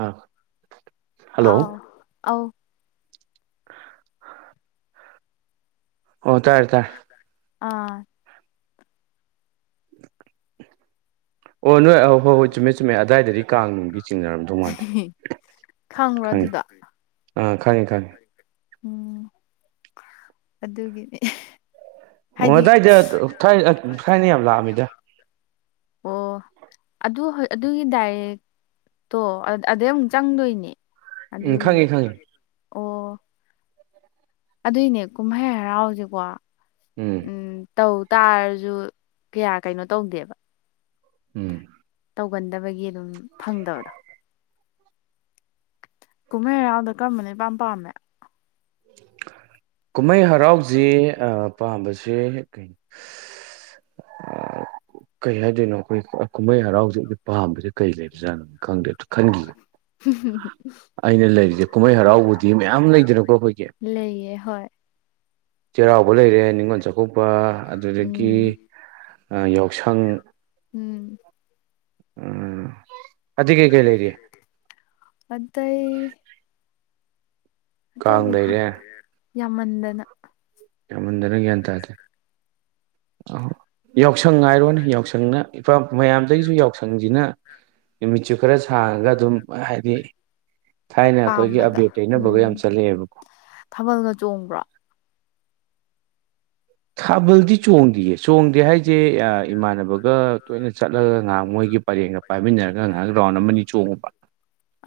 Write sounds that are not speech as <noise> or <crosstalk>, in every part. ꯑꯥ ꯑꯥꯎ ꯍꯜꯂꯣ ꯑꯧ ꯑꯣ ꯇꯥꯏ ꯇꯔ ꯑꯥ ꯑꯣ ꯅꯣꯏ ꯑ ꯍꯣꯏ ꯍꯣꯏ ꯆꯨꯝꯃꯦ ꯆꯨꯝꯃꯦ ꯑꯗꯥꯏꯗꯗꯤ ꯀꯥꯡ ꯅꯨꯡꯗꯤ ꯆꯤꯡꯅꯔꯝꯗꯧ ꯃꯥꯟꯗꯦ <unintelligible> ꯈꯪꯕ꯭ꯔꯣ ꯈꯪꯉꯦ ꯑꯗꯨꯗ ꯑꯥ ꯈꯪꯉꯦ ꯈꯪꯉꯦ ꯎꯝ ꯑꯗꯨꯒꯤꯅꯤ ꯑꯣ ꯍꯥꯏꯗꯤ ꯑꯗꯥꯏꯗ ꯊꯥꯏ ꯊꯥꯏꯅ ꯌꯥꯝ ꯂꯥꯛꯑꯝꯃꯤꯗ ꯑꯣ ꯑꯗꯨ ꯍ ꯑꯗꯨꯒꯤ ꯗꯥꯏꯔꯦꯛ ꯇꯣ ꯑꯗꯩ ꯑꯃꯨꯛ ꯆꯪꯗꯣꯏꯅꯦ ꯎꯝ ꯑꯗꯨꯒꯤꯅꯦ ꯈꯪꯉꯦ ꯈꯪꯉꯦ ꯑꯣ ꯑꯗꯨꯏꯅꯦ ꯀꯨꯝꯍꯩ ꯍꯔꯥꯎꯁꯤꯀꯣ ꯎꯝ ꯇꯧ ꯇꯥꯔꯁꯨ ꯀꯌꯥ ꯀꯩꯅꯣ ꯇꯧꯗꯦꯕ ꯎꯝ ꯇꯧꯒꯟꯗꯕꯒꯤ ꯑꯗꯨꯝ ꯐꯪꯗꯕꯗꯣ ꯀꯨꯝꯍꯩ ꯍꯔꯥꯎꯗ ꯀꯔꯝꯕꯅ ꯄꯥꯝ ꯄꯥꯝꯃꯦ ꯀꯨꯝꯍꯩ ꯍꯔꯥꯎꯁꯦ ꯄꯥꯝꯕꯁꯦ ꯀꯣ ꯑ ꯀꯩ ꯍꯥꯏꯗꯣꯏꯅꯣ ꯑꯩꯈꯣꯏ ꯀꯨꯝꯍꯩ ꯍꯔꯥꯎꯖꯗꯤ ꯄꯥꯝꯕꯗꯤ ꯀꯩ ꯂꯩꯕꯖꯥꯠꯅꯣ ꯈꯪꯗꯦ ꯑꯗꯨꯣ ꯈꯟꯈꯤ ꯑꯩꯅ ꯂꯩꯔꯤꯁꯦ ꯀꯨꯝꯍꯩ ꯍꯔꯥꯎꯕꯨꯗꯤ ꯃꯌꯥꯝ ꯂꯩꯗꯅꯀꯣ ꯑꯩꯈꯣꯏ ꯂꯩꯌꯦ ꯍꯣꯏ ꯆꯩꯔꯥꯎꯕ ꯂꯩꯔꯦ ꯅꯤꯉꯣꯣꯟꯜ ꯆꯥꯛꯀꯧꯕ ꯑꯗꯨꯗꯒꯤ ꯎꯝ ꯌꯥꯎꯁꯪ ꯎꯝ ꯑꯇꯩ ꯀꯩ ꯀꯩ ꯂꯩꯔꯤ ꯑꯗꯨꯠꯇ ꯑꯩ ꯀꯥꯡ ꯑꯇꯩꯗꯤ ꯈꯪ ꯂꯩꯔꯦ ꯌꯥꯝꯃꯟꯗꯅ ꯌꯥꯝꯃꯗꯅ ꯒ꯭ꯌꯥꯟ ꯇꯁꯦ ꯑ ꯌꯥꯎꯁꯪ ꯍꯥꯏꯔꯣꯅꯦ ꯌꯥꯎꯁꯪꯅ ꯏꯄꯥ ꯃꯌꯥꯝꯗꯒꯤꯁꯨ ꯌꯥꯎꯁꯪꯁꯤꯅ ꯅꯨꯃꯤꯠꯁꯨ ꯈꯔ ꯁꯥꯡꯉꯒ ꯑꯗꯨꯝ ꯍꯥꯏꯗꯤ ꯊꯥꯏꯅ ꯑꯩꯈꯣꯏꯒꯤ ꯄꯥꯝꯕꯗꯣ ꯑꯕꯦꯔ ꯇꯩꯅꯕꯒ ꯌꯥꯝ ꯎꯝ ꯆꯠꯂꯛꯑꯦꯕꯀꯣ ꯊꯥꯕꯜꯒ ꯆꯣꯡꯕ꯭ꯔꯥ ꯊꯥꯕꯜꯗꯤ ꯆꯣꯡꯗꯌꯦ ꯆꯣꯡꯗꯦ ꯍꯥꯏꯁꯦ ꯏꯃꯥꯟꯅꯕꯒ ꯇꯣꯏꯅ ꯆꯠꯂꯒ ꯉꯍꯥꯛ ꯃꯣꯏꯒꯤ ꯄꯔꯦꯡꯒ ꯄꯥꯏꯃꯤꯟꯅꯔꯒ ꯉꯥꯏꯍꯥꯛ ꯔꯥꯎꯟ ꯑꯃꯅꯤꯅꯤ ꯆꯣꯡꯉꯨꯕ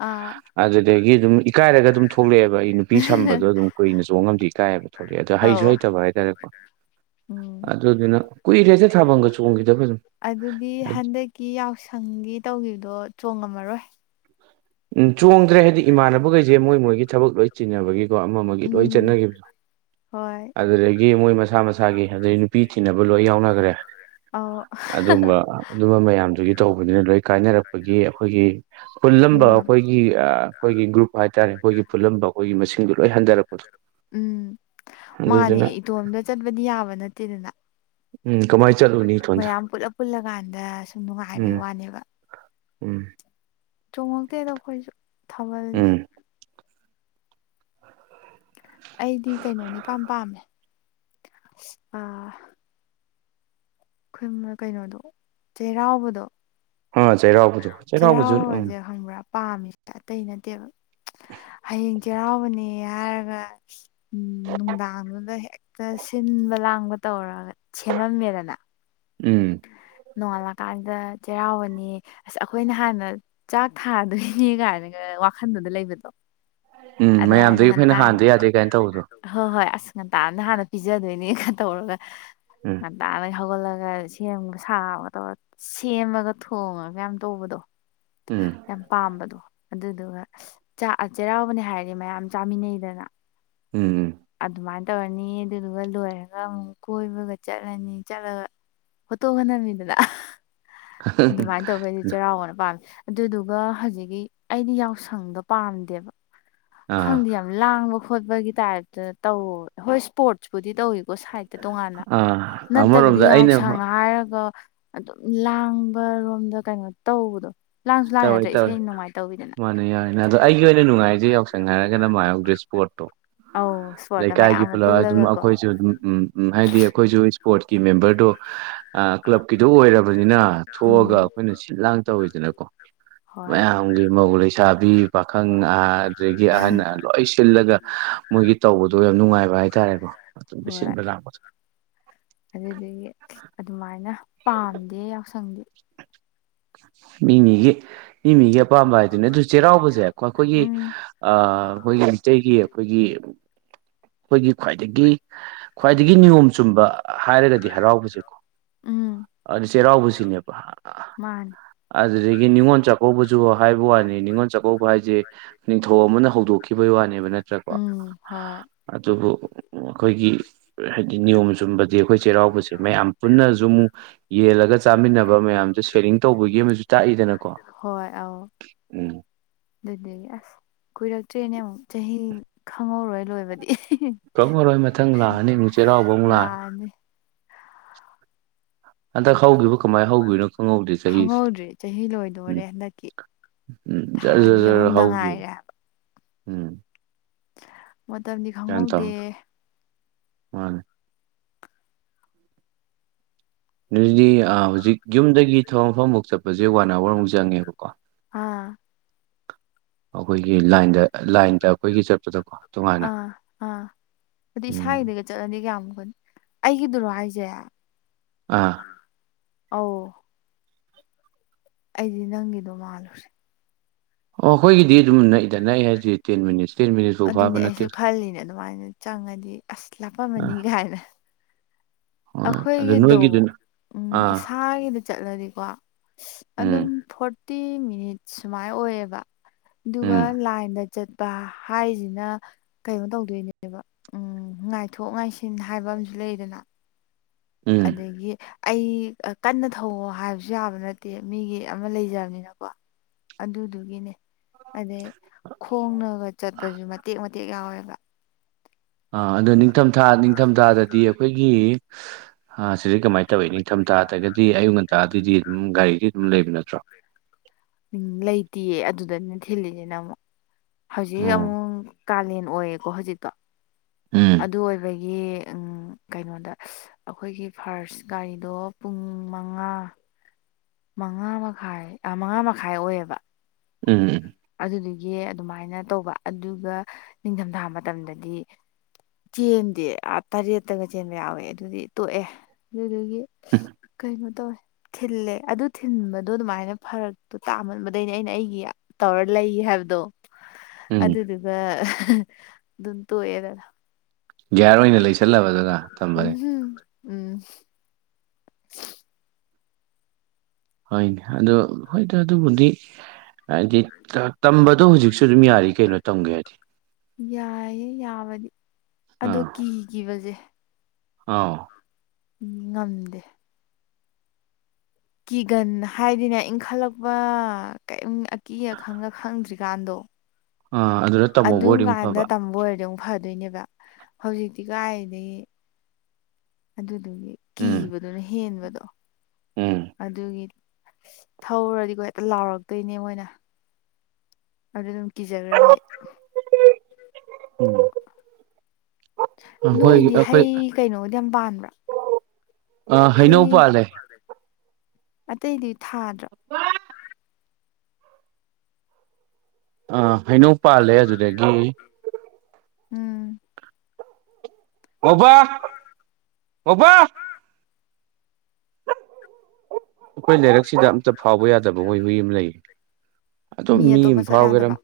ꯑꯥ ꯑꯗꯨꯗꯒꯤ ꯑꯗꯨꯝ ꯏꯀꯥꯏꯔꯒ ꯑꯗꯨꯝ ꯊꯣꯛꯂꯛꯑꯦꯕ ꯑꯩ ꯅꯨꯄꯤ ꯁꯝꯕꯗꯣ ꯑꯗꯨꯝ ꯀꯨꯏꯅ ꯆꯣꯡꯉꯝꯁꯨ ꯏꯀꯥꯏꯑꯕ ꯊ ꯑꯗꯣ ꯍꯩꯁꯨ ꯑꯧ ꯍꯩꯇꯕ ꯍꯥꯏꯇꯥꯔꯦꯀꯣ ꯎꯝ ꯑꯗꯨꯗꯨꯅ ꯀꯨꯏꯔꯦ ꯍꯦꯛꯇ ꯊꯥꯕꯒ ꯆꯣꯡꯈꯤꯗꯕ ꯑꯗꯨꯝ ꯀꯤ ꯌꯥꯎꯁꯪꯒꯤ ꯇꯧꯈꯤꯕꯗꯣ ꯆꯣꯡꯉꯝꯃꯔꯣꯏ ꯎꯝ ꯆꯣꯡꯗ꯭ꯔꯦ ꯍꯥꯏꯗꯤ ꯏꯃꯥꯟꯅꯕꯈꯩꯁꯦ ꯃꯣꯏ ꯃꯣꯏꯒꯤ ꯊꯕꯛ ꯂꯣꯏ ꯆꯤꯟꯅꯕꯒꯤꯀꯣ ꯑꯃ ꯑꯃꯒꯤ ꯂꯣꯏ ꯎꯝ ꯆꯠꯅꯈꯤꯕꯗꯣ ꯍꯣꯏ ꯑꯗꯨꯗꯒꯤ ꯃꯣꯏ ꯃꯁꯥ ꯃꯁꯥꯒꯤ ꯑꯗꯨꯗꯒꯤ ꯅꯨꯄꯤ ꯊꯤꯅꯕ ꯂꯣꯏ ꯌꯥꯎꯅꯈ꯭ꯔꯦ ꯑ ꯑꯗꯨꯝꯕ ꯑꯗꯨꯝꯕ ꯃꯌꯥꯝꯗꯨꯒꯤ ꯇꯧꯕꯅꯤꯅ ꯂꯣꯏ ꯀꯥꯏꯅꯔꯛꯄꯒꯤ ꯑꯩꯈꯣꯏꯒꯤ ꯄꯨꯜꯂꯝꯕ ꯎꯝ ꯑꯩꯈꯣꯏꯒꯤ ꯑꯩꯈꯣꯏꯒꯤ ꯒ꯭ꯔꯨꯞ ꯍꯥꯏꯇꯥꯔꯦ ꯑꯩꯈꯣꯏꯒꯤ ꯄꯨꯜꯂꯝꯕ ꯑꯩꯈꯣꯏꯒꯤ ꯃꯁꯤꯡꯗꯣ ꯂꯣꯏ ꯍꯟꯊꯔꯛꯄꯗꯣ ꯎꯝ ꯃꯥꯅꯦ ꯑꯗꯨꯗꯨꯅ ꯏꯇꯣꯝꯗ ꯆꯠꯄꯗꯤ ꯌꯥꯕ ꯅꯠꯇꯦꯗꯅ ꯎꯝ ꯀꯃꯥꯏꯅ ꯆꯠꯂꯨꯅꯤ ꯏꯊꯣꯟꯗ ꯃꯌꯥꯝ ꯄꯨꯜꯂꯞ ꯄꯨꯜꯂꯀꯥꯟꯗ ꯁꯨꯝ ꯎꯝ ꯅꯨꯡꯉꯥꯏꯕꯩ ꯋꯥꯅꯦꯕ ꯎꯝ ꯆꯣꯡꯉꯛꯇꯦꯗ ꯑꯩꯈꯣꯏꯖꯨ ꯊꯥꯕꯜꯖꯦ ꯎꯝ ꯑꯩꯗꯤ ꯀꯩꯅꯣꯅꯤ ꯏꯄꯥꯝ ꯄꯥꯝꯃꯦ ꯑꯁ ꯑ ꯑꯩꯈꯣꯏ ꯃꯥ ꯀꯩꯅꯣꯗꯣ ꯆꯩꯔꯥꯎꯕꯗꯣ ꯑꯥ ꯆꯩꯔꯥꯎꯕꯗꯣ ꯆꯩꯔꯥꯎꯕꯁꯨ ꯎꯝ ꯆꯩꯔꯥꯎꯕꯖꯦ ꯈꯪꯕꯔ ꯄꯥꯝꯃꯤꯖꯦ ꯑꯇꯩ ꯅꯠꯇꯦꯕ ꯍꯌꯦꯡ ꯆꯩꯔꯥꯎꯕꯅꯦ ꯍꯥꯏꯔꯒ ꯎꯝ ꯅꯨꯡꯗꯥꯡꯗꯨꯗ ꯍꯦꯛꯇ ꯁꯤꯟꯕ ꯂꯥꯡꯕ ꯇꯧꯔꯒ ꯁꯦꯝꯃꯝꯃꯦꯗꯅ ꯎꯝ ꯅꯣꯡꯉꯥꯜꯂꯀꯥꯟꯗ ꯆꯩꯔꯥꯎꯕꯅꯦ ꯑꯁ ꯑꯈꯣꯏꯅ ꯍꯥꯟꯅ ꯆꯥꯛ ꯊꯥꯗꯣꯏꯅꯦ ꯀꯥꯏꯅꯒ ꯋꯥꯈꯟꯗꯨꯗ ꯂꯩꯕꯗꯣ ꯎꯝ ꯑꯗꯨꯃꯥꯏꯅ ꯃꯌꯥꯝꯗꯒꯤ ꯑꯩꯈꯣꯏꯅ ꯉꯟꯇꯅꯥ ꯍꯥꯟꯗ ꯌꯥꯗꯦ ꯀꯥꯏꯅ ꯇꯧꯕꯗꯣ ꯍꯣꯏ ꯍꯣꯏ ꯑꯁ ꯉꯟꯇꯥꯅ ꯍꯥꯟꯅ ꯄꯤꯖꯗꯣꯏꯅꯦꯒ ꯇꯧꯔꯒ ꯎꯝ ꯉꯟꯇꯅ ꯍꯧꯒꯜꯂꯒ ꯁꯤ ꯒꯦꯝꯒ ꯁꯥꯕꯒ ꯇꯧꯔꯒ ꯁꯦꯝꯃꯒ ꯊꯣꯡꯉꯒ ꯌꯥꯝ ꯇꯧꯕꯗꯣ ꯎꯝ ꯌꯥꯝ ꯄꯥꯝꯕꯗꯣ ꯑꯗꯨꯗꯨꯒ ꯥꯆꯥꯛ ꯑ ꯆꯩꯔꯥꯎꯕꯅꯦ ꯍꯥꯏꯔꯗꯤ ꯃꯌꯥꯝ ꯆꯥꯃꯤꯟꯅꯩꯗꯅ ꯎꯝ ꯑꯗꯨꯃꯥꯏꯟ ꯇꯧꯔꯅꯤ ꯑꯗꯨꯗꯨꯒ ꯂꯣꯏꯔꯒ ꯑꯃꯨꯛ ꯀꯣꯏꯕꯒ ꯆꯠꯂꯅꯤ ꯆꯠꯂꯒ ꯐꯣꯇꯣꯒ ꯅꯝꯃꯤꯗꯅ ꯑꯗꯨꯃꯥꯏꯟ ꯇꯧꯕꯩꯗꯤ ꯆꯩꯔꯥꯎꯕꯅ ꯄꯥꯝꯃꯤ ꯑꯗꯨꯗꯨꯒ ꯍꯧꯖꯤꯛꯀꯤ ꯑꯩꯗꯤ ꯌꯥꯎꯁꯪꯗꯣ ꯄꯥꯝꯗꯦꯕ ꯑꯥ ꯈꯪꯗꯦ ꯌꯥꯝ ꯂꯥꯡꯕ ꯈꯣꯠꯄꯒꯤ ꯇꯥꯏꯞꯇ ꯇꯧ ꯍꯣꯏ ꯏꯁꯄꯣꯔꯠꯁꯄꯨꯗꯤ ꯇꯧꯋꯤ ꯀꯣ ꯁꯥꯏꯠꯇ ꯇꯣꯉꯥꯟꯅ ꯑꯥ ꯅꯠꯇꯕꯤꯗ ꯑꯃꯔꯣꯝꯗ ꯌꯥꯎꯁ ꯑꯩꯅ ꯍꯥꯏꯔꯒ ꯑꯗꯨꯝ ꯂꯥꯡꯕꯔꯣꯝꯗ ꯀꯩꯅꯣ ꯇꯧꯕꯗꯣ ꯂꯥꯡꯁꯨ ꯂꯥꯡꯉꯤ ꯇꯧꯋꯦ ꯅꯠꯇ꯭ꯔꯥ ꯇꯧꯋꯦ ꯏꯁꯩ ꯅꯨꯡꯉꯥꯏ ꯇꯧꯋꯤꯗꯅ ꯃꯥꯅꯦ ꯌꯥꯏꯅ ꯑꯗꯣ ꯑꯩꯒꯤ ꯑꯣꯏꯅ ꯅꯨꯡꯉꯥꯏꯖꯦ ꯌꯥꯎꯁꯪ ꯍꯥꯏꯔꯒꯅ ꯃꯥ ꯌꯥꯎꯗ꯭ꯔꯦꯁ ꯄꯣꯠꯇꯣ ꯑꯧ ꯁ꯭ꯄꯣꯔꯠꯇ ꯂꯩꯀꯥꯏꯒꯤ ꯃꯌꯥꯝꯒ ꯄꯨꯜꯂꯞ ꯑꯗꯨꯝ ꯄꯨꯜꯂꯒꯀꯣ ꯑꯩꯈꯣꯏꯁꯨ ꯑꯗꯨꯝ ꯎꯝ ꯎꯝ ꯍꯥꯏꯗꯤ ꯑꯩꯈꯣꯏꯁꯨ ꯁꯄꯣꯔ꯭ꯠꯀꯤ ꯃꯦꯝꯕꯔꯗꯣ ꯑ ꯀ꯭ꯂꯕꯀꯤꯗꯣ ꯑꯣꯏꯔꯕꯅꯤꯅ ꯊꯣꯛꯑꯒ ꯎꯝ ꯑꯩꯈꯣꯏꯅ ꯁꯤꯠ ꯂꯥꯡ ꯇꯧꯋꯤꯗꯅꯀꯣ <unintelligible> ꯍꯣꯏ ꯌꯥꯝꯒꯤ ꯃꯧ ꯂꯩꯁꯥꯕꯤ ꯄꯥꯈꯪ ꯑ ꯑꯗꯨꯗꯒꯤ ꯑꯍꯟ ꯑꯂꯣꯏ ꯁꯤꯜꯂꯒ ꯃꯣꯏꯒꯤ ꯇꯧꯕꯗꯣ ꯌꯥꯝ ꯅꯨꯡꯉꯥꯏꯕ ꯍꯥꯏꯇꯥꯔꯦꯀꯣ ꯑꯗꯨꯝꯗꯤ ꯁꯤꯟꯕ ꯂꯥꯛꯄꯁꯦ ꯑꯗꯨꯗꯒꯤ ꯑꯗꯨꯃꯥꯏꯅ ꯄꯥꯝꯗꯦ ꯌꯥꯎꯁꯪꯗꯤ ꯃꯤꯃꯤꯒꯤ ꯃꯤ ꯃꯤꯒꯤ ꯑꯄꯥꯝꯕ ꯍꯥꯏꯗꯨꯅꯦ ꯑꯗꯨ ꯆꯩꯔꯥꯎꯕꯖꯦ ꯑꯩꯈꯣꯏꯒꯤ ꯎꯝ ꯑ ꯑꯩꯈꯣꯏꯒꯤ ꯃꯤꯇꯩꯩꯒꯤ ꯑꯩꯈꯣꯏꯒꯤ ꯑꯩꯈꯣꯏꯒꯤ ꯈ꯭ꯋꯥꯏꯗꯒꯤ ꯈ꯭ꯋꯥꯏꯗꯒꯤ ꯅꯤꯌꯣꯝ ꯆꯨꯝꯕ ꯍꯥꯏꯔꯒꯗꯤ ꯗꯤ ꯍꯔꯥꯎꯕꯁꯦꯀꯣ ꯎꯝ ꯑꯗꯨ ꯆꯩꯔꯥꯎꯕꯁꯤꯅꯦꯕ ꯃꯥꯥꯅꯤ ꯑꯗꯨꯗꯒꯤ ꯅꯤꯉꯣꯟ ꯆꯥꯛꯀꯧꯕꯖꯨ ꯍꯥꯏꯕ ꯋꯥꯅꯤ ꯅꯤꯡꯉꯣꯟ ꯆꯥꯛꯀꯧꯕ ꯍꯥꯏꯖꯦ ꯅꯤꯡꯊꯧ ꯑꯃꯅ ꯍꯧꯗꯣꯛꯈꯤ ꯈꯤꯕꯩ ꯋꯥꯅꯦꯕ ꯅꯠꯇ꯭ꯔꯥꯀꯣ ꯎꯝ ꯍꯣꯏ ꯑꯗꯨꯕꯨ ꯑꯩꯈꯣꯏꯒꯤ ꯍꯥꯏꯗꯤ ꯅꯤꯌꯣꯝ ꯆꯨꯝꯕꯗꯤ ꯑꯩꯈꯣꯏ ꯆꯩꯔꯥꯎꯕꯁꯦ ꯃꯌꯥꯝ ꯄꯨꯟꯅꯖꯨ ꯑꯃꯨꯛ ꯌꯦꯜꯂꯒ ꯆꯥꯃꯤꯟꯅꯕ ꯃꯌꯥꯝꯖꯦ ꯁꯦꯔꯤꯡ ꯇꯧꯕꯒꯤ ꯒꯤ ꯑꯃꯖꯨ ꯇꯥꯛꯏꯗꯅꯀꯣ ꯍꯣꯏ ꯑꯧ ꯎꯝ ꯑꯗꯨꯗꯒꯤ ꯑꯁ ꯀꯨꯏꯔꯛꯇ꯭ꯔꯦꯅꯦ ꯑꯃꯨꯛ ꯆꯍꯤ ꯈꯪꯍꯧꯔꯣꯏ ꯂꯣꯏꯕꯗꯤ ꯈꯥꯡꯉꯔꯣꯏ ꯃꯊꯪ ꯂꯥꯛꯑꯅꯤ ꯑꯃꯨꯛ ꯆꯩꯔꯥꯎꯕ ꯑꯃꯨꯛ ꯂꯥꯛꯑ ꯂꯥꯛꯑꯅꯤ ꯍꯟꯗꯛ ꯍꯧꯒꯤꯕꯨ ꯀꯃꯥꯏꯟ ꯍꯧꯒꯤꯕꯅꯣ ꯈꯪꯍꯧꯗꯦ ꯆꯍꯤꯁꯦ ꯈꯪꯍꯧꯗ꯭ꯔꯤ ꯆꯍꯤ ꯎꯝ ꯂꯣꯏꯗꯣꯔꯦ ꯍꯟꯗꯛꯀꯤ ꯎꯝ ꯊꯥ ꯖꯔ ꯖꯔ ꯑꯅꯤ ꯖꯔ ꯑꯍꯨꯝꯗ ꯍꯧꯒꯤꯕ ꯉꯥꯏꯔꯦ ꯍꯥꯏꯕ ꯎꯝ ꯃꯇꯝꯗꯤ ꯒ꯭ꯌꯥꯟ ꯈꯪꯍꯧꯗꯦ ꯇꯥꯍꯧꯗꯦ ꯃꯥꯅꯦ ꯑꯗꯨꯗꯤ ꯑꯥ ꯍꯧꯖꯤꯛ ꯌꯨꯝꯗꯒꯤ ꯊꯕꯛꯃꯐꯝ ꯕꯨꯛ ꯆꯠ ꯕꯖꯦ ꯋꯥꯟ ꯑꯋꯥꯔꯃꯨꯛ ꯆꯪꯉꯦꯕꯀꯣ ꯑꯥ ꯑꯩꯈꯣꯏꯒꯤ ꯂꯥꯏꯟꯗ ꯂꯥꯏꯟꯗ ꯑꯩꯈꯣꯏꯒꯤ ꯆꯠꯄꯗꯀꯣ ꯇꯣꯉꯥꯟꯅ ꯑꯗꯨꯏ ꯎꯝ ꯏꯁꯥꯏꯗꯒ ꯆꯠꯂꯗꯤ ꯀꯌꯥꯝꯀꯟ ꯑꯩꯒꯤꯗꯨꯔꯣ ꯍꯥꯏꯁꯦ ꯑꯥ ꯑꯧ ꯑꯩꯗꯤ ꯅꯪꯒꯤꯗꯣ ꯃꯥꯜꯂꯨꯔꯦ ꯑꯣ ꯈꯣꯏꯒꯤꯗꯤ ꯑꯗꯨꯝ ꯅꯥꯛꯏꯗ ꯅꯛꯑ‌ꯦ ꯍꯥꯏꯁꯤ ꯇꯦꯟ ꯃꯤꯅꯤꯠꯁ ꯇꯩ ꯑꯗꯨꯅꯦ ꯑꯩꯁꯨ ꯈꯜꯂꯤꯅꯦ ꯑꯗꯨꯃꯥꯏꯅ ꯆꯪꯉꯗꯤ ꯑꯁ ꯑꯥ ꯂꯥꯞꯄꯝꯃꯅꯤꯒꯥꯏꯅ ꯍꯣꯏ ꯑꯗꯨ ꯑꯩꯈꯣꯏꯒꯤꯗꯣ ꯅꯣꯏꯒꯤꯗꯨꯅ ꯎꯝ ꯑꯥ ꯏꯁꯥꯒꯤꯗ ꯆꯠꯂꯗꯤꯀꯣ ꯑꯗꯨꯝ ꯎꯝ ꯐꯣꯔꯇꯤ ꯃꯤꯅꯤꯠꯁ ꯁꯨꯃꯥꯏ ꯑꯣꯏꯌꯦꯕ ꯑꯗꯨꯒ ꯎꯝ ꯂꯥꯏꯟꯗ ꯆꯠꯄ ꯍꯥꯏꯖꯤꯅ ꯀꯩꯅꯣ ꯇꯧꯗꯣꯏꯅꯦꯕ ꯎꯝ ꯉꯥꯏꯊꯣꯛ ꯉꯥꯏꯁꯤꯟ ꯍꯥꯏꯕ ꯑꯃꯁꯨ ꯂꯩꯗꯅ ꯎꯝ ꯑꯗꯒꯤ ꯑꯩ ꯀꯟꯅ ꯊꯧꯋ‌ꯣ ꯍꯥꯏꯕꯁꯨ ꯌꯥꯕ ꯅꯠꯇꯦ ꯃꯤꯒꯤ ꯑꯃ ꯂꯩꯖꯕꯅꯤꯅꯀꯣ ꯑꯗꯨꯗꯨꯒꯤꯅꯦ ꯑꯗꯩ ꯈꯣꯡꯅꯒ ꯆꯠꯄꯁꯨ ꯃꯇꯦꯛ ꯃꯇꯦꯛ ꯌꯥꯎꯋꯦꯕ ꯑꯥ ꯑꯗꯣ ꯅꯤꯡꯊꯝꯊꯥ ꯅꯤꯡꯊꯝꯊꯥꯗꯗꯤ ꯑꯩꯈꯣꯏꯒꯤ <unintelligible> ꯁꯤꯁꯗꯔ ꯀꯃꯥꯏꯅ ꯇꯧꯋꯤ ꯅꯤꯡꯊꯝꯊꯥ ꯗꯒꯗꯤ ꯑꯌꯨꯛ ꯉꯟꯇꯥꯗꯗꯤ ꯑꯗꯨꯝ ꯒꯥꯔꯤꯗꯤ ꯑꯗꯨꯝ ꯂꯩꯕ ꯅꯠꯇ꯭ꯔꯣ ꯎꯝ ꯂꯩꯇꯤꯌꯦ ꯑꯗꯨꯗꯅ‌ꯦ ꯊꯤꯜꯂꯤꯖꯤꯅ ꯑꯃꯨꯛ ꯑꯣ ꯍꯧꯖꯤꯛ ꯑꯃꯨꯛ ꯀꯥꯂꯦꯟ ꯑꯣꯏꯌꯦꯀꯣ ꯍꯧꯖꯤꯛꯇꯣ ꯎꯝ ꯑꯗꯨ ꯑꯣꯏꯕꯒꯤ ꯌꯦ ꯎꯝ ꯀꯩꯅꯣꯗ ꯑꯩꯈꯣꯏꯒꯤ ꯐꯥꯔꯁ ꯒꯥꯔꯤꯗꯣ ꯄꯨꯡ ꯃꯉꯥ ꯃꯉꯥ ꯃꯈꯥꯏ ꯑꯥ ꯃꯉꯥ ꯃꯈꯥꯏ ꯑꯣꯏꯌꯦꯕ ꯎꯝ ꯑꯗꯨꯗꯨꯒꯤ ꯑꯗꯨꯃꯥꯏꯅ ꯇꯧꯕ ꯑꯗꯨꯒ ꯅꯤꯡꯊꯝꯊꯥ ꯃꯇꯝꯗꯗꯤ ꯆꯦꯟꯗꯦ ꯑꯥ ꯇꯔꯦꯠꯇꯒ ꯆꯦꯟꯕ ꯌꯥꯎꯋꯦ ꯑꯗꯨꯗꯤ ꯇꯣꯛꯑꯦ <unintelligible> ꯒꯤ ꯎꯝ ꯀꯩꯅꯣ ꯇꯧꯋꯦ ꯊꯤꯜꯂꯦ ꯑꯗꯨ ꯊꯤꯟꯕꯗꯣ ꯑꯗꯨꯃꯥꯏꯅ ꯐꯔꯛꯇꯨ ꯇꯥꯃꯟꯕꯗꯩꯅꯦ ꯑꯩꯅ ꯑꯩꯒꯤ ꯇꯧꯔ ꯂꯩ ꯍꯥꯏꯕꯗꯣ ꯎꯝ ꯑꯗꯨꯗꯨꯒ ꯑꯗꯨꯝ ꯇꯣꯛꯑꯦꯗꯅ ꯒ꯭ꯌꯥꯔ ꯑꯣꯏꯅ ꯂꯩꯁꯜꯂꯕ ꯑꯗꯨꯅ <unintelligible> ꯊꯝꯕꯅꯦ ꯎꯝꯍꯨꯝ ꯎꯝ ꯍꯣꯏꯅꯦ ꯑꯗꯣ ꯍꯣꯏꯗ ꯑꯗꯨꯕꯨꯗꯤ ꯍꯥꯏꯗꯤ ꯇ ꯇꯝꯕꯗꯣ ꯍꯧꯖꯤꯛꯁꯨ ꯑꯗꯨꯝ ꯌꯥꯔꯤ ꯀꯩꯅꯣ ꯇꯝꯒꯦ ꯍꯥꯏꯗꯤ ꯌꯥꯏꯌꯦ ꯌꯥꯕꯗꯤ ꯑꯗꯣ ꯑꯥ ꯀꯤꯈꯤꯕꯁꯦ ꯑꯥꯎ ꯉꯝꯗꯦ ꯀꯤꯒꯟ ꯍꯥꯏꯗꯤꯅ‌ꯦ ꯏꯪꯈꯠꯂꯛꯄ ꯀꯩꯝ‌ ꯑꯀꯤ ꯑꯈꯪꯒ ꯈꯪꯗ꯭ꯔꯤ ꯀꯥꯟꯗꯣ ꯑꯥ ꯑꯗꯨꯗ ꯑꯗꯨ ꯇꯝꯍꯧꯕ ꯑꯣꯏꯗꯤ ꯑꯃꯨꯛ ꯐꯕ ꯀꯥꯟꯗ ꯇꯝꯕ ꯑꯣꯏꯔꯗꯤ ꯑꯃꯨꯛ ꯐꯗꯣꯏꯅꯦꯕ ꯍꯧꯖꯤꯛꯇꯤ ꯀꯥꯏꯗꯩ ꯑꯗꯨꯗꯨꯒꯤ ꯎꯝ ꯀꯤꯕꯗꯨꯅ ꯍꯦꯟꯕꯗꯣ ꯎꯝ ꯑꯗꯨꯒꯤ ꯊꯧꯔꯗꯤꯀꯣ ꯍꯦꯛꯇ ꯂꯥꯎꯔꯛꯇꯣꯏꯅꯦ ꯃꯣꯏꯅ ꯑꯗꯨꯗꯨꯝ ꯀꯤꯖꯈ꯭ꯔꯅꯤ ꯑꯩ ꯎꯝ <inaudible> ꯑꯩꯈꯣꯏ ꯅꯣꯏꯗꯤ ꯑꯩꯈꯣꯏ ꯍꯩ ꯀꯩꯅꯣꯗꯤ ꯌꯥꯝ ꯄꯥꯟꯕ꯭ꯔꯥ ꯑ ꯍꯩꯅꯧ ꯍꯩ ꯄꯥꯜꯂꯦ ꯑꯇꯩꯗꯤ ꯊꯥꯗ꯭ꯔ‌ꯣ ꯋꯥ <unintelligible> ꯑ ꯍꯩꯅꯧ ꯄꯥꯜꯂꯦ ꯑꯗꯨꯗꯒꯤ ꯎꯝ ꯉꯧꯕꯥ ꯉꯧꯕꯥ ꯑꯩꯈꯣꯏ ꯂꯩꯥꯏꯔꯛꯁꯤꯗ ꯑꯝꯇ ꯐꯥꯎꯕ ꯌꯥꯗꯕ ꯃꯣꯏ ꯍꯨꯏ ꯑꯃ ꯂꯩꯌꯦ ꯑꯗꯨꯝ ꯃꯤ ꯑꯇꯣꯞꯄ ꯑꯃ ꯆꯠ ꯐꯥꯎ ꯒꯦꯔ ꯌꯥꯗꯕ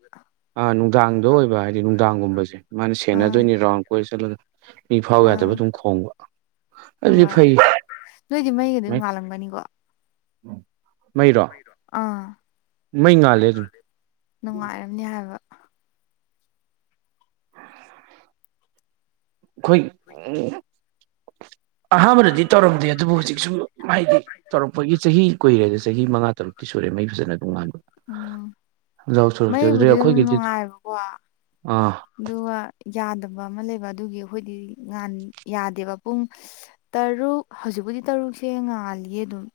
ꯑꯥ ꯅꯨꯡꯗꯥꯡꯗ ꯑꯣꯏꯕ ꯍꯥꯏꯗꯤ ꯅꯨꯡꯗꯥꯡꯒꯨꯝꯕꯁꯦ ꯃꯥꯅ ꯑꯥ ꯁꯦꯟꯅꯗꯣꯏꯅꯤ ꯔꯥꯎꯟ ꯀꯣꯏꯔ ꯆꯠꯂꯒ ꯃꯤ ꯐꯥꯎ ꯑꯥ ꯌꯥꯗꯕ ꯑꯗꯨꯝ ꯈꯣꯡꯕ ꯑꯗꯨꯗꯤ ꯍꯣꯏ ꯐꯩ ꯅꯣꯏꯗꯤ ꯃꯩꯒ ꯑꯗꯨꯝ ꯉꯥꯜꯂꯝꯒꯅꯤꯀꯣ ꯎꯝ ꯃꯩꯔꯣ ꯑꯥ ꯃꯩ ꯉꯥꯜꯂꯦ ꯑꯗꯨꯝ ꯅꯨꯡꯉꯥꯏꯔꯝꯅꯤ ꯍꯥꯏꯕ ꯑꯩꯈꯣꯏ ꯎ ꯑꯍꯥꯟꯕꯗꯗꯤ ꯇꯧꯔꯝꯗꯦ ꯑꯗꯨꯕꯨ ꯍꯧꯖꯤꯛ ꯁꯨꯝ ꯍꯥꯏꯗꯤ ꯇꯧꯔꯛꯄꯒꯤ ꯆꯍꯤ ꯀꯨꯏꯔꯦꯗ ꯆꯍꯤ ꯃꯉꯥ ꯇꯔꯨꯛꯇ ꯀꯤ ꯁꯨꯔꯦ ꯃꯩ ꯐꯖꯅ ꯑꯗꯨꯝꯉꯥꯟꯕ ꯎꯝ <inaudible> ꯌꯥꯎ ꯁꯣꯔꯛꯇꯦ ꯑꯗꯨꯗꯤ ꯃꯩꯕꯨꯗꯤ ꯑꯗꯨꯝ ꯑꯩꯈꯣꯏꯒꯤꯗꯤ <inaudible> ꯅꯨꯡꯉꯥꯏꯕꯀꯣ ꯑꯥ ꯑꯗꯨꯒ ꯌꯥꯗꯕ ꯑꯃ ꯂꯩꯕ ꯑꯗꯨꯒꯤ ꯑꯩꯈꯣꯏꯗꯤ ꯉꯥꯟ ꯌꯥꯗꯦꯕ ꯄꯨꯡ ꯇꯔꯨꯛ ꯍꯧꯖꯤꯛꯄꯨꯗꯤ ꯇꯔꯨꯛꯁꯦ ꯉꯥꯜꯂꯤꯌꯦ ꯑꯗꯨꯝ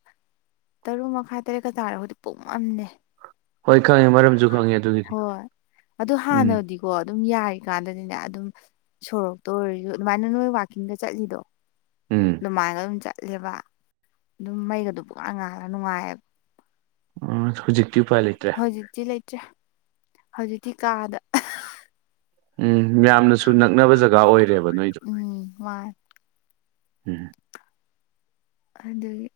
ꯇꯔꯨꯛ ꯃꯈꯥꯏ ꯇꯔꯦꯠꯀ ꯇꯥꯔꯛꯑꯗꯤ ꯄꯨꯡꯃꯝꯅꯦ ꯍꯣꯏ ꯈꯪꯉꯦ ꯃꯔꯝꯁꯨ ꯈꯪꯉꯦ ꯑꯗꯨꯒꯤꯗꯤ ꯍꯣꯏ ꯑꯗꯨ ꯎꯝ ꯍꯥꯟꯅꯗꯤ ꯍꯣꯢ ꯑꯗꯨꯝ ꯌꯥꯔꯤꯀꯥꯟꯗꯅꯤꯅꯦ ꯑꯗꯨꯝ ꯁꯣꯔꯣꯛꯇ ꯑꯣꯏꯔꯁꯨ ꯑꯗꯨꯃꯥꯏꯅ ꯅꯣꯏ ꯋꯥꯛꯀꯤꯡꯒ ꯆꯠꯂꯤꯗꯣ ꯎꯝ ꯑꯗꯨꯃꯥꯏꯅꯒ ꯑꯗꯨꯝ ꯆꯠꯂꯦꯕ ꯑꯗꯨꯝ ꯃꯩꯒꯗꯨ ꯄꯨꯡꯉꯥꯟ ꯉꯥꯜꯂꯒ ꯅꯨꯡꯉꯥꯏꯑꯦꯕ ꯑꯣ ꯍꯧꯖꯤꯛ ꯍꯧꯖꯤꯛꯇꯤ ꯂꯩꯇ꯭ꯔꯦ ꯍꯧꯖꯤꯛꯇꯤ ꯀꯥꯗ ꯎꯝ ꯌꯥꯝꯅꯁꯨ ꯅꯛꯅꯕ ꯖꯒꯥ ꯑꯣꯏꯔꯦꯕ ꯅꯣꯏꯗꯣ ꯎꯝ ꯃꯥꯅꯦ ꯎꯝ ꯑꯗꯨꯒꯤ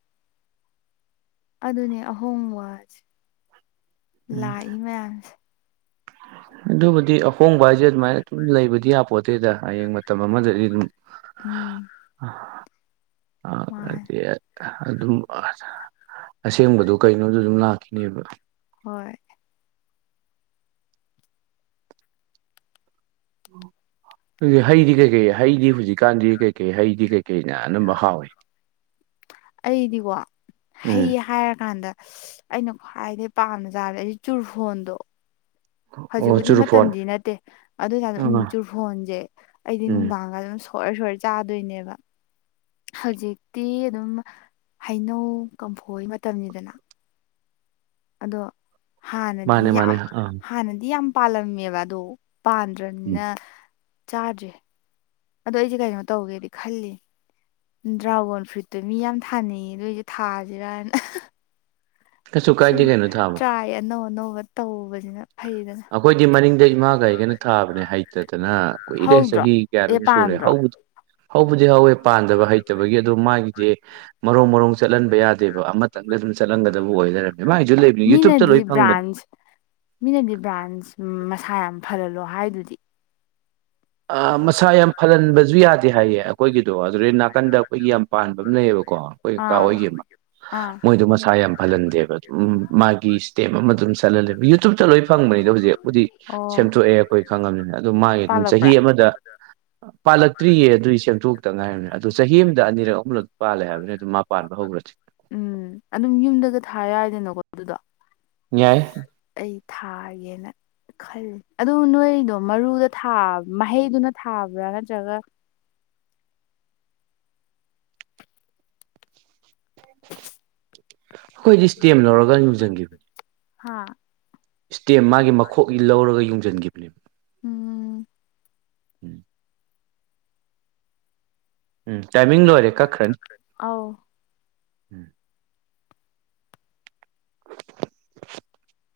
ꯑꯗꯨꯅꯦ ꯑꯍꯣꯡꯕꯁꯦ ꯎꯝ ꯂꯥꯛꯏ ꯃꯌꯥꯝꯁꯦ ꯑꯗꯨꯕꯨꯗꯤ ꯑꯍꯣꯡꯕ ꯍꯥꯏꯁꯦ ꯑꯗꯨꯃꯥꯏꯅ ꯑꯗꯨꯝ ꯂꯩꯕꯗꯤ ꯌꯥꯄꯣꯠꯇꯦꯗ ꯍꯌꯦꯡ ꯃꯇꯝ ꯑꯃꯗꯗꯤ ꯎꯝ ꯃꯥꯅꯦ ꯑꯗꯨꯝ ꯑ <inaudible> ꯑ ꯑꯗꯨ <inaudible> ꯑꯁꯦꯡꯕꯗꯣ ꯀꯩꯅꯣꯗꯨ ꯑꯗꯨꯝ ꯂꯥꯛꯈꯤꯅꯦꯕ ꯍꯣꯏ ꯑꯗꯨ ꯍꯩꯗꯤ ꯀꯩꯀꯩ ꯍꯩꯗꯤ ꯍꯧꯖꯤꯛꯀꯥꯟꯗꯤ ꯀꯩꯀꯩ ꯍꯩꯗꯤ ꯀꯩꯀꯩꯅ ꯑꯅꯝꯕ ꯍꯥꯎꯏ ꯑꯩꯗꯤꯀꯣ ꯍꯩ ꯎꯝ ꯍꯥꯏꯔꯀꯥꯟꯗ ꯑꯩꯅ ꯈ꯭ꯋꯥꯏꯗꯩ ꯄꯥꯝꯅ ꯆꯥꯕꯗ ꯑꯩꯗꯤ ꯆꯨꯔꯐꯣꯟꯗꯣ ꯑꯣ ꯍꯧꯖꯤꯛꯕꯨꯗꯤ ꯆꯨꯔꯨꯐꯣꯟ ꯃꯇꯝꯗꯤ ꯅꯠꯇꯦ ꯑꯗꯨ ꯑꯣꯢꯇꯔꯁꯨ ꯑꯥ ꯆꯨꯔꯐꯣꯟꯁꯦ ꯑꯩꯗꯤ ꯎꯝ ꯅꯨꯡꯗꯥꯡꯒ ꯑꯗꯨꯝ ꯁꯣꯏꯔ ꯁꯣꯏꯔ ꯆꯥꯗꯣꯏꯅꯦꯕ ꯍꯧꯖꯤꯛꯇꯤ ꯑꯗꯨꯝ ꯍꯩꯅꯧ ꯀꯝꯐꯣꯏ ꯃꯇꯝꯅꯤꯗꯅ ꯑꯗꯣ ꯍꯥꯟꯅꯗꯤ ꯃꯥꯅꯦ ꯃꯥꯅꯦ ꯌꯥꯝ ꯑꯥ ꯍꯥꯟꯅꯗꯤ ꯌꯥꯝ ꯄꯥꯜꯂꯝꯃꯦꯕ ꯑꯗꯣ ꯎꯝ ꯄꯥꯟꯗ꯭ꯔꯅꯤꯅ ꯆꯥꯗ꯭ꯔꯦ ꯑꯗꯣ ꯑꯩꯁꯦ ꯀꯩꯅꯣ ꯇꯧꯒꯦꯗꯤ ꯈꯜꯂꯤ ꯗ꯭ꯔꯥꯒꯣꯟ ꯐ꯭ꯔꯨꯏꯠꯇꯣ ꯃꯤ ꯌꯥꯝ ꯊꯥꯅꯩꯌꯦ ꯑꯗꯨꯏꯁꯨꯦ ꯊꯥꯁꯤꯔꯅ ꯀꯩꯁꯨ ꯁꯨꯝ ꯀꯥꯏꯗꯦ ꯀꯩꯅꯣ ꯊꯥꯕ ꯇ꯭ꯔꯥꯏ ꯑꯅꯧ ꯑꯅꯧꯕ ꯇꯧꯕꯁꯤꯅ ꯐꯩꯗꯅ ꯑꯩꯈꯣꯏꯗꯤ ꯃꯅꯤꯡꯗ ꯏꯃꯥꯒꯩꯒꯅ ꯊꯥꯕꯅꯦ ꯍꯩꯇꯗꯅ ꯀꯨꯏꯔꯦ ꯍꯧꯗ꯭ꯔꯣ ꯆꯍꯤ ꯑꯦ ꯀꯌꯥꯅꯣꯃ ꯁꯨꯔꯦ ꯄꯥꯟꯗ꯭ꯔꯣ ꯍꯧ ꯍꯧꯕꯗꯤ ꯍꯧꯋꯦ ꯄꯥꯟꯗꯕ ꯍꯩꯇꯕꯒꯤ ꯑꯗꯨ ꯃꯥꯒꯤꯗꯤ ꯃꯔꯣꯡ ꯃꯔꯣꯡ ꯆꯠꯍꯟꯕ ꯌꯥꯗꯦꯕ ꯑꯃ ꯃꯊꯥꯜꯗ ꯑꯗꯨꯝ ꯆꯠꯍꯥꯜꯒꯗꯕ ꯑꯣꯏ ꯂꯩꯔꯝꯃꯦ ꯃꯥꯒꯤꯁꯨ ꯂꯩ ꯃꯤꯅꯗꯤ ꯕ꯭ꯔꯥꯟꯁ ꯃꯤꯅꯗꯤ ꯕ꯭ꯔꯥꯟꯁ ꯃꯁꯥ ꯌꯥꯝ ꯐꯜꯍꯜꯂꯣ ꯍꯥꯏꯗꯨꯗꯤ ꯃꯁꯥ ꯌꯥꯝ ꯐꯜꯍꯟꯕꯁꯨ ꯌꯥꯗꯦ ꯍꯥꯏꯌꯦ ꯑꯩꯈꯣꯏꯒꯤꯗꯣ ꯑꯗꯨꯗꯩ ꯅꯥꯀꯟꯗ ꯑꯩꯈꯣꯏꯒꯤ ꯌꯥꯝ ꯄꯥꯟꯕ ꯑꯃ ꯂꯩꯌꯦꯕꯀꯣ ꯑꯩꯈꯣꯏ ꯀꯀꯥ ꯑꯥ ꯍꯣꯏꯒꯤ ꯑꯃ ꯑꯥ ꯃꯣꯏꯗꯣ ꯃꯁꯥ ꯌꯥꯝ ꯐꯍꯟꯗꯦꯕ ꯑꯗꯨꯝ ꯃꯥꯒꯤ ꯇꯦꯞ ꯑꯃ ꯑꯗꯨꯝ ꯆꯠꯍꯜꯂꯦꯕ ꯌꯨꯇ꯭ꯌꯨꯕꯇ ꯂꯣꯏ ꯐꯪꯕꯅꯤꯗ ꯍꯧꯖꯤꯛꯕꯨꯗꯤ ꯑꯣ ꯁꯦꯝꯗꯣꯛꯑꯦ ꯑꯩꯈꯣꯏ ꯈꯪꯉꯕꯅꯤꯅ ꯑ ꯑꯗꯨ ꯃꯥꯒꯤ ꯑꯗꯨꯝ ꯄꯥꯜꯂꯛꯄ꯭ꯔꯥ ꯆꯍꯤ ꯑꯃꯗ ꯄꯥꯜꯂꯛꯇ꯭ꯔꯤꯌꯦ ꯑꯗꯨꯗꯤ ꯁꯦꯝꯗꯣꯛꯇ ꯉꯥꯏꯔꯕꯅꯤ ꯑꯣ ꯆꯍꯤ ꯑꯃꯗ ꯑꯅꯤꯔꯛ ꯑꯍꯂꯛ ꯄꯥꯜꯂꯦ ꯍꯥꯏꯕꯅꯦ ꯑꯗꯨꯝ ꯄꯥꯟꯕ ꯍꯧꯈ꯭ꯔꯗꯤ ꯎꯝ ꯑꯗꯨꯝ ꯌꯨꯝꯗꯒ ꯊꯥ ꯌꯥꯏꯗꯅꯀꯣ ꯑꯗꯨꯗꯣ ꯌꯥꯏ ꯑꯩ ꯊꯥꯒꯦꯅ ꯈꯜꯂꯤ ꯑꯗꯨ ꯅꯣꯏꯗꯣ ꯃꯔꯨꯗ ꯊꯥꯕ ꯃꯍꯩꯗꯨꯅ ꯊꯥꯕ꯭ꯔꯥ ꯅꯠꯇ꯭ꯔꯒ ꯑꯩꯈꯣꯏꯗꯤ ꯏꯁ꯭ꯇꯦꯝ ꯂꯧꯔꯒ ꯌꯡꯁꯤꯟꯈꯤꯕꯅꯤ ꯍꯥꯥ ꯏꯁꯇꯦꯝ ꯃꯥꯒꯤ ꯃꯈꯣꯛꯒꯤ ꯂꯧꯔꯒ ꯌꯨꯡꯁꯤꯟꯈꯤꯕꯅꯦꯕ ꯎꯝ ꯎꯝ ꯎꯝ ꯇꯥꯏꯃꯤꯡ ꯂꯣꯏꯔꯦ ꯀꯛꯈ꯭ꯔꯅꯤ ꯑꯥꯎ ꯎꯝ ꯍꯣꯝ